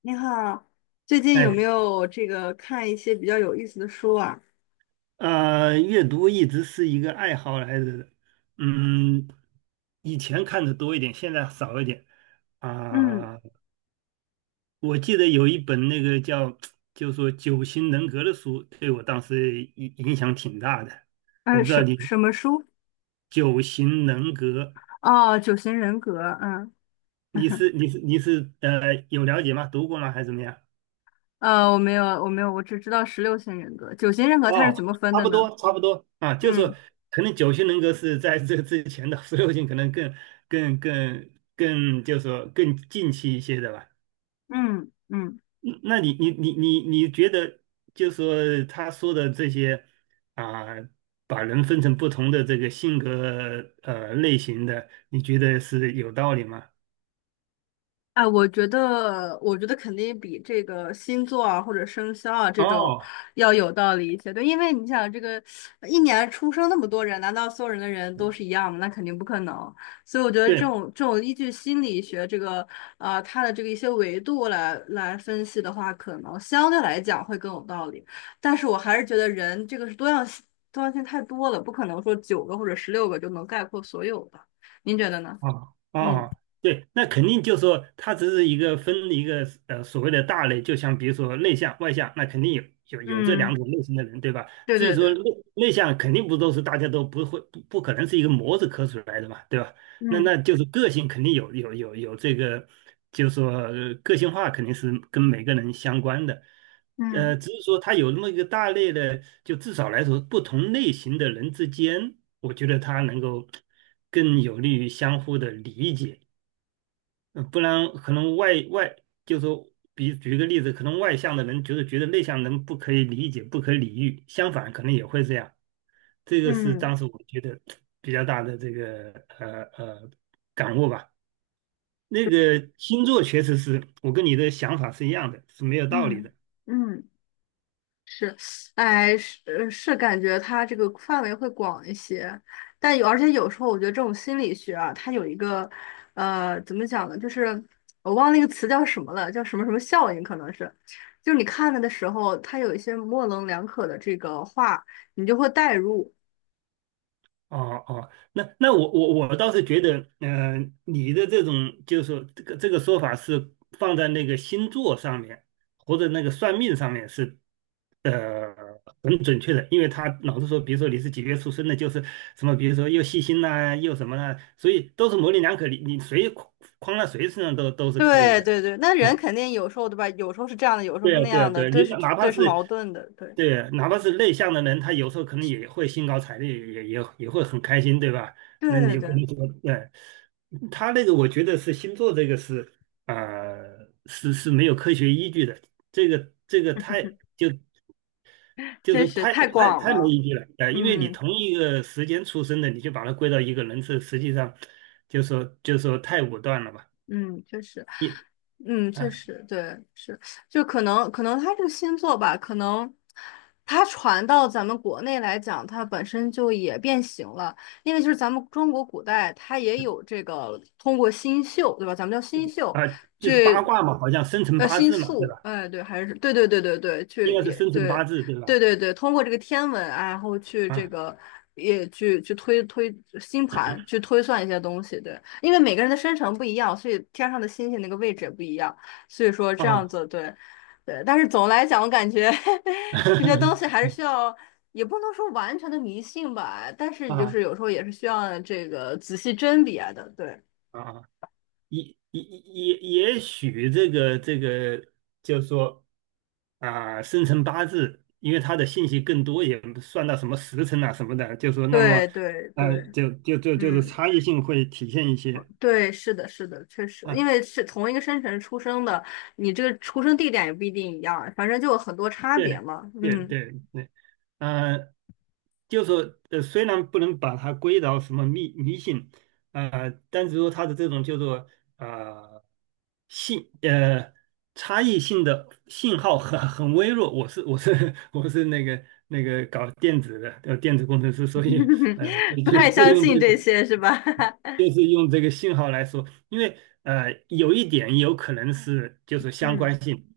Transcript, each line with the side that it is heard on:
left: 你好，最近有
right: 哎，
left: 没有这个看一些比较有意思的书啊？
right: 阅读一直是一个爱好来着的，嗯，以前看的多一点，现在少一点
left: 嗯。
right: 啊。我记得有一本那个叫，就说《九型人格》的书，对我当时影响挺大的。我
left: 呃，
right: 不知道
left: 什
right: 你
left: 什么书？
right: 《九型人格》，
left: 哦，九型人格。嗯。
right: 你 是你是你是呃有了解吗？读过吗？还是怎么样？
left: 我没有，我没有，我只知道十六型人格。九型人格它是
right: 哦，
left: 怎么分
right: 差
left: 的
right: 不
left: 呢？
right: 多，差不多啊。就是
left: 嗯
right: 可能九型人格是在这之前的，十六型可能更更更，就是说更近期一些的吧。
left: 嗯嗯。
right: 嗯那你觉得，就是说他说的这些啊，把人分成不同的这个性格类型的，你觉得是有道理吗？
left: 哎，我觉得肯定比这个星座啊或者生肖啊这种
right: 哦，
left: 要有道理一些。对，因为你想，这个一年出生那么多人，难道所有人的人都是一样吗？那肯定不可能。所以我觉得这
right: 对，
left: 种这种依据心理学这个它的这个一些维度来分析的话，可能相对来讲会更有道理。但是我还是觉得人这个是多样性，多样性太多了，不可能说九个或者十六个就能概括所有的。您觉得呢？
right: 哦哦
left: 嗯
right: 哦，对，那肯定就是说它只是一个分一个所谓的大类，就像比如说内向外向，那肯定有这两
left: 嗯，
right: 种类型的人，对吧？
left: 对
right: 至于
left: 对
right: 说
left: 对。
right: 内向，肯定不都是大家都不会不可能是一个模子刻出来的嘛，对吧？那
left: 嗯
right: 那就是个性肯定有这个，就是说个性化肯定是跟每个人相关的，
left: 嗯
right: 只是说它有那么一个大类的，就至少来说，不同类型的人之间，我觉得它能够更有利于相互的理解。嗯，不然可能就是说，比举个例子，可能外向的人就是觉得内向人不可以理解、不可理喻，相反可能也会这样。这个是
left: 嗯
right: 当时我觉得比较大的这个呃呃感悟吧。那个星座确实是我跟你的想法是一样的，是没有道理
left: 嗯
right: 的。
left: 嗯，是。哎，是，感觉它这个范围会广一些，但有，而且有时候我觉得这种心理学啊，它有一个，怎么讲呢？就是我忘了那个词叫什么了，叫什么什么效应，可能是，就是你看了的时候，它有一些模棱两可的这个话，你就会代入。
right: 哦哦，那我倒是觉得，你的这种就是说这个说法是放在那个星座上面或者那个算命上面是，呃，很准确的。因为他老是说，比如说你是几月出生的，就是什么，比如说又细心呐、又什么啦、所以都是模棱两可，你谁框在谁身上都是可以
left: 对
right: 的。
left: 对对，那
right: 啊，
left: 人肯定有时候对吧？有时候是这样的，有时候
right: 对
left: 是那
right: 啊，对啊，
left: 样的，
right: 对啊，
left: 对
right: 你
left: 是
right: 哪怕
left: 对是
right: 是
left: 矛盾的，对。
right: 对，哪怕是内向的人，他有时候可能也会兴高采烈，也会很开心，对吧？
left: 对
right: 那
left: 对
right: 你不
left: 对，
right: 能说，对，他那个，我觉得是星座这个是，是没有科学依据的。这个太就就
left: 真
right: 是
left: 是
right: 太
left: 太
right: 太
left: 广
right: 太没
left: 了。
right: 依据了。因为你
left: 嗯
right: 同一个时间出生的，你就把它归到一个人，这实际上就说太武断了吧？
left: 嗯，确实。
right: 你
left: 嗯，确
right: 啊
left: 实，对，是，就可能它这个星座吧，可能它传到咱们国内来讲，它本身就也变形了，因为就是咱们中国古代它也有这个通过星宿，对吧？咱们叫星宿，
right: 啊，就是八
left: 去
right: 卦嘛，好像生辰八
left: 星
right: 字嘛，对吧？
left: 宿，哎，对，还是对对对对对，
right: 应
left: 去
right: 该是
left: 也
right: 生辰八
left: 对，
right: 字对
left: 对
right: 吧？
left: 对对，通过这个天文啊，然后去这
right: 啊
left: 个也去推星盘，去推算一些东西。对，因为每个人的生辰不一样，所以天上的星星那个位置也不一样，所以说这样
right: 啊
left: 子，对对。但是总的来讲，我感觉 这些东西还 是需要，也不能说完全的迷信吧，但是就
right: 啊
left: 是有时候也是需要这个仔细甄别的。对
right: 啊！也也也也许这个，就是说啊，生辰八字，因为它的信息更多，也不算到什么时辰啊什么的，就说那么，
left: 对对对，
right: 就是
left: 嗯。
right: 差异性会体现一些
left: 对，是的，是的，确实，因
right: 啊。
left: 为是同一个生辰出生的，你这个出生地点也不一定一样，反正就有很多差别
right: 对
left: 嘛。
right: 对
left: 嗯。
right: 对对，呃，就说虽然不能把它归到什么迷信，但是说它的这种叫做呃信呃差异性的信号很微弱。我是 我是那个搞电子的，电子工程师，所以就
left: 不
right: 就
left: 太
right: 借
left: 相
right: 用
left: 信
right: 这个。
left: 这些是吧？
right: 就是用这个信号来说，因为有一点有可能是就是相
left: 嗯
right: 关性。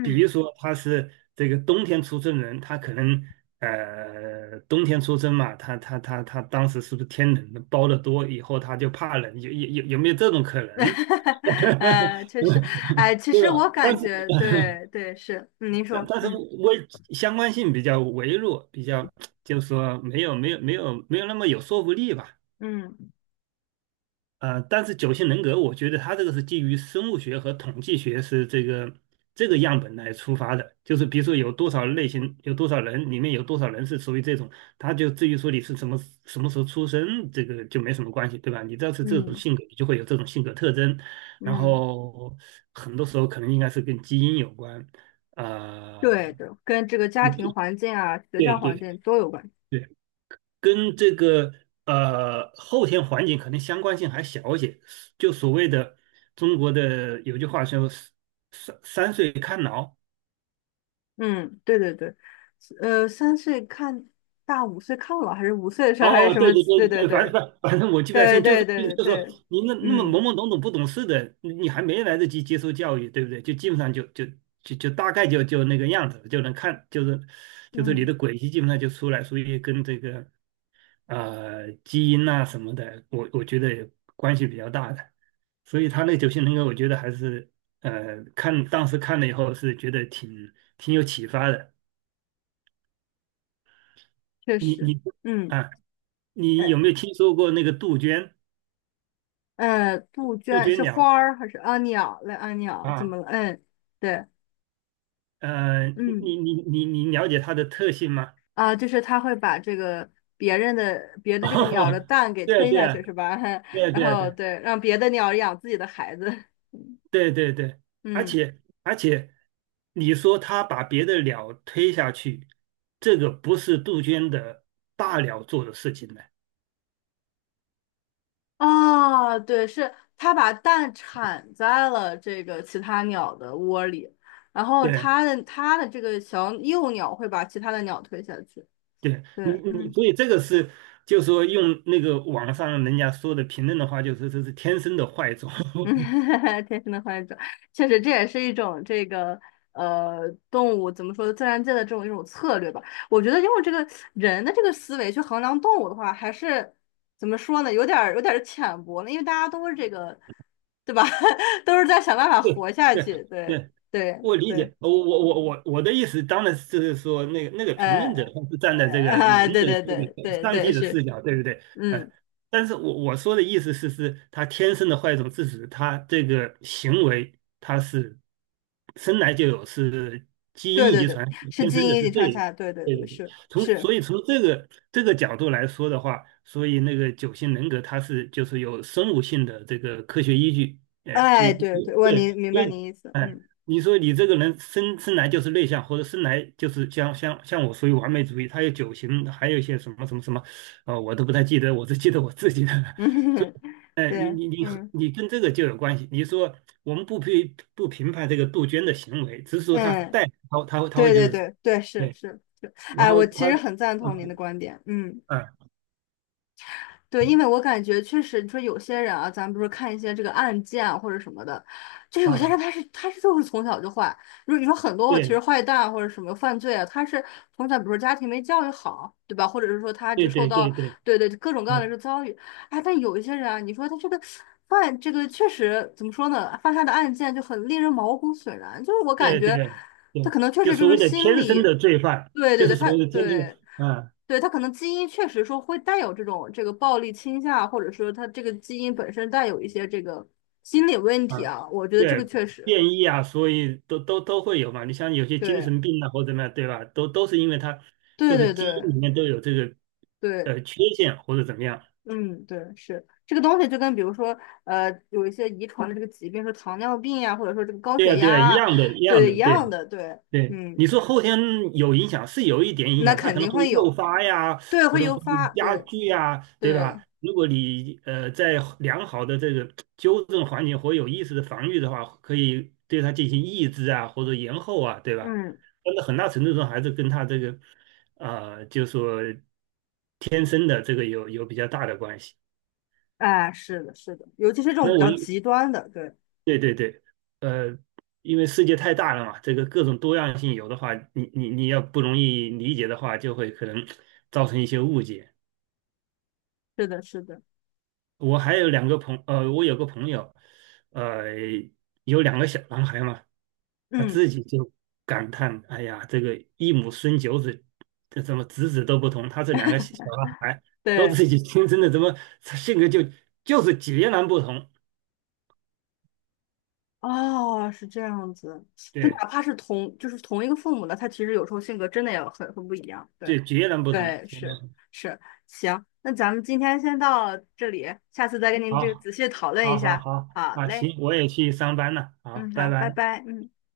right: 比如说他是这个冬天出生人，他可能冬天出生嘛，他当时是不是天冷包的多，以后他就怕冷，有没有这种可能？
left: 确实。哎，其
right: 对
left: 实我
right: 吧？但
left: 感
right: 是
left: 觉，对对，是，嗯您
right: 但
left: 说，
right: 但是
left: 嗯
right: 微相关性比较微弱，比较就是说没有那么有说服力吧。
left: 嗯
right: 但是九型人格，我觉得它这个是基于生物学和统计学是这个样本来出发的。就是比如说有多少类型，有多少人，里面有多少人是属于这种，它就至于说你是什么时候出生，这个就没什么关系，对吧？你只要是这种
left: 嗯
right: 性格，你就会有这种性格特征。然
left: 嗯，嗯
right: 后很多时候可能应该是跟基因有关，呃，
left: 对的，跟这个家
right: 嗯，
left: 庭环境啊、学
right: 对
left: 校环
right: 对
left: 境都有关系。
right: 对，跟这个后天环境可能相关性还小一些。就所谓的中国的有句话说"三岁看老"。
left: 嗯，对对对，三岁看大五岁看老，还是五岁的时候，还是
right: 哦，
left: 什
right: 对
left: 么？
right: 对对
left: 对对
right: 对，反正
left: 对
right: 反反正我记不太
left: 对
right: 清，就是
left: 对对
right: 说
left: 对，
right: 你那么懵
left: 嗯
right: 懵懂懂不懂事的，你还没来得及接受教育，对不对？就基本上就就就就大概就那个样子，就能看就是你
left: 嗯，
right: 的轨迹基本上就出来。所以跟这个基因呐、什么的，我觉得关系比较大的，所以他那九型人格，我觉得还是当时看了以后是觉得挺有启发的。
left: 确
right: 你
left: 实，
right: 你
left: 嗯
right: 啊，你有
left: 呃
right: 没有听说过那个
left: 杜
right: 杜
left: 鹃
right: 鹃
left: 是
right: 鸟
left: 花儿还是啊鸟来啊鸟怎么
right: 啊？
left: 了？嗯，对。嗯
right: 你了解它的特性吗？
left: 啊，就是他会把这个别 的这个鸟的
right: 哦，
left: 蛋给
right: 对啊，
left: 推
right: 对
left: 下
right: 啊，
left: 去是吧？
right: 对 啊，
left: 然
right: 对啊，对
left: 后
right: 啊，
left: 对，让别的鸟养自己的孩子，
right: 对对对。而
left: 嗯。
right: 且而且，你说他把别的鸟推下去，这个不是杜鹃的大鸟做的事情呢。
left: 啊，对，是它把蛋产在了这个其他鸟的窝里，然后
right: 对
left: 它的这个小幼鸟会把其他的鸟推下去。
right: 对，
left: 对，嗯
right: 所以这个是，就说用那个网上人家说的评论的话，就是这是天生的坏种。
left: 嗯，天生的幻想，确实这也是一种这个动物怎么说自然界的这种一种策略吧。我觉得用这个人的这个思维去衡量动物的话，还是怎么说呢，有点儿浅薄了，因为大家都是这个，对吧？都是在想办法
right: 对
left: 活下
right: 对
left: 去。对
right: 对，
left: 对
right: 我理
left: 对，
right: 解，我的意思当然是说，那个评论者
left: 呃
right: 他是站在
left: 呃
right: 这个人
left: 啊，对
right: 的
left: 对
right: 这
left: 对
right: 个
left: 对
right: 上帝
left: 对
right: 的
left: 是，
right: 视角，对不对？呃，
left: 嗯，
right: 但是我说的意思是，是他天生的坏种致使他这个行为，他是生来就有，是基
left: 对
right: 因
left: 对
right: 遗
left: 对，
right: 传
left: 是
right: 天
left: 基
right: 生的，
left: 因
right: 是
left: 遗
right: 这
left: 传下
right: 一
left: 来，对对
right: 对
left: 对
right: 对对。
left: 是是，
right: 所以从这个角度来说的话，所以那个九型人格它是就是有生物性的这个科学依据。哎，你
left: 哎，对
right: 你
left: 对，
right: 对，
left: 你明
right: 所
left: 白
right: 以
left: 你意思，
right: 哎。
left: 嗯。
right: 你说你这个人生来就是内向，或者生来就是像我属于完美主义，他有九型，还有一些什么什么什么。我都不太记得，我只记得我自己的。所
left: 嗯，
right: 以，哎，你
left: 对，
right: 你你和
left: 嗯
right: 你跟这个就有关系。你说我们不评判这个杜鹃的行为，只是说他
left: 嗯，
right: 带他他会他会
left: 对
right: 就
left: 对
right: 是，
left: 对对，是
right: 对。
left: 是是，
right: 然
left: 哎，
right: 后
left: 我其实很赞同您的
right: 嗯
left: 观点，嗯。
right: 嗯
left: 对，因为我感觉确实，你说有些人啊，咱不是看一些这个案件啊或者什么的，就有些
right: 啊，
left: 人他是就是从小就坏。如果你说很多其实
right: 对
left: 坏蛋啊或者什么犯罪啊，他是从小比如说家庭没教育好，对吧？或者是说他这
right: 对
left: 个受
right: 对对
left: 到，
right: 对，
left: 对对，各种各样的这
right: 嗯，
left: 个遭遇，哎，但有一些人啊，你说他这个犯这个确实怎么说呢？犯下的案件就很令人毛骨悚然，就是我感
right: 对对
left: 觉
right: 对
left: 他
right: 对，
left: 可能确
right: 就
left: 实就
right: 所
left: 是
right: 谓的
left: 心
right: 天生的
left: 理，
right: 罪犯，
left: 对对
right: 就是
left: 对，
right: 所
left: 他
right: 谓的天生的。
left: 对。
right: 嗯，
left: 对，他可能基因确实说会带有这种这个暴力倾向，或者说他这个基因本身带有一些这个心理问题
right: 啊，
left: 啊，我觉得这个
right: 对，
left: 确实对，
right: 变异啊，所以都会有嘛。你像有些精
left: 对，
right: 神病啊，或者怎么样，对吧？都是因为它
left: 对
right: 就是
left: 对
right: 基因
left: 对
right: 里面都有这个
left: 对，
right: 缺陷或者怎么样。
left: 嗯，对，是这个东西就跟比如说有一些遗传的这个疾病，说糖尿病呀，或者说这个高
right: 对
left: 血
right: 呀，对呀，一
left: 压啊，
right: 样的，一样
left: 对，一
right: 的，
left: 样
right: 对，
left: 的，对，
right: 对。
left: 嗯，
right: 你说后天有影响是有一点影
left: 那
right: 响，它
left: 肯
right: 可能
left: 定
right: 会
left: 会
right: 诱
left: 有，
right: 发呀，
left: 对，
right: 可
left: 会
right: 能
left: 诱
right: 会
left: 发，
right: 加
left: 对
right: 剧呀，对吧？
left: 对，
right: 如果你在良好的这个纠正环境或有意识的防御的话，可以对它进行抑制啊，或者延后啊，对吧？
left: 嗯。
right: 但是很大程度上还是跟它这个就说天生的这个有比较大的关系。
left: 哎，是的，是的，尤其是这种
right: 那
left: 比
right: 我
left: 较极端的，对，
right: 对对对，呃，因为世界太大了嘛，这个各种多样性有的话，你要不容易理解的话，就会可能造成一些误解。
left: 是的，是的，
right: 我有个朋友，呃，有两个小男孩嘛，他
left: 嗯，
right: 自己就感叹："哎呀，这个一母生九子，这怎么子子都不同？他这两个小男孩都
left: 对。
right: 自己亲生的，怎么性格就是截然不同？
left: 哦，是这样子，就
right: 对，
left: 哪怕是同，就是同一个父母的，他其实有时候性格真的也很不一样。对，
right: 对，截然不同。"
left: 对，是是，行，那咱们今天先到这里，下次再跟您这个
right: 好，
left: 仔细讨论一
right: 好，好，
left: 下。
right: 好，
left: 好
right: 啊，
left: 嘞，
right: 行，我也去上班了，
left: 嗯，
right: 好，拜
left: 好，拜
right: 拜。
left: 拜，嗯。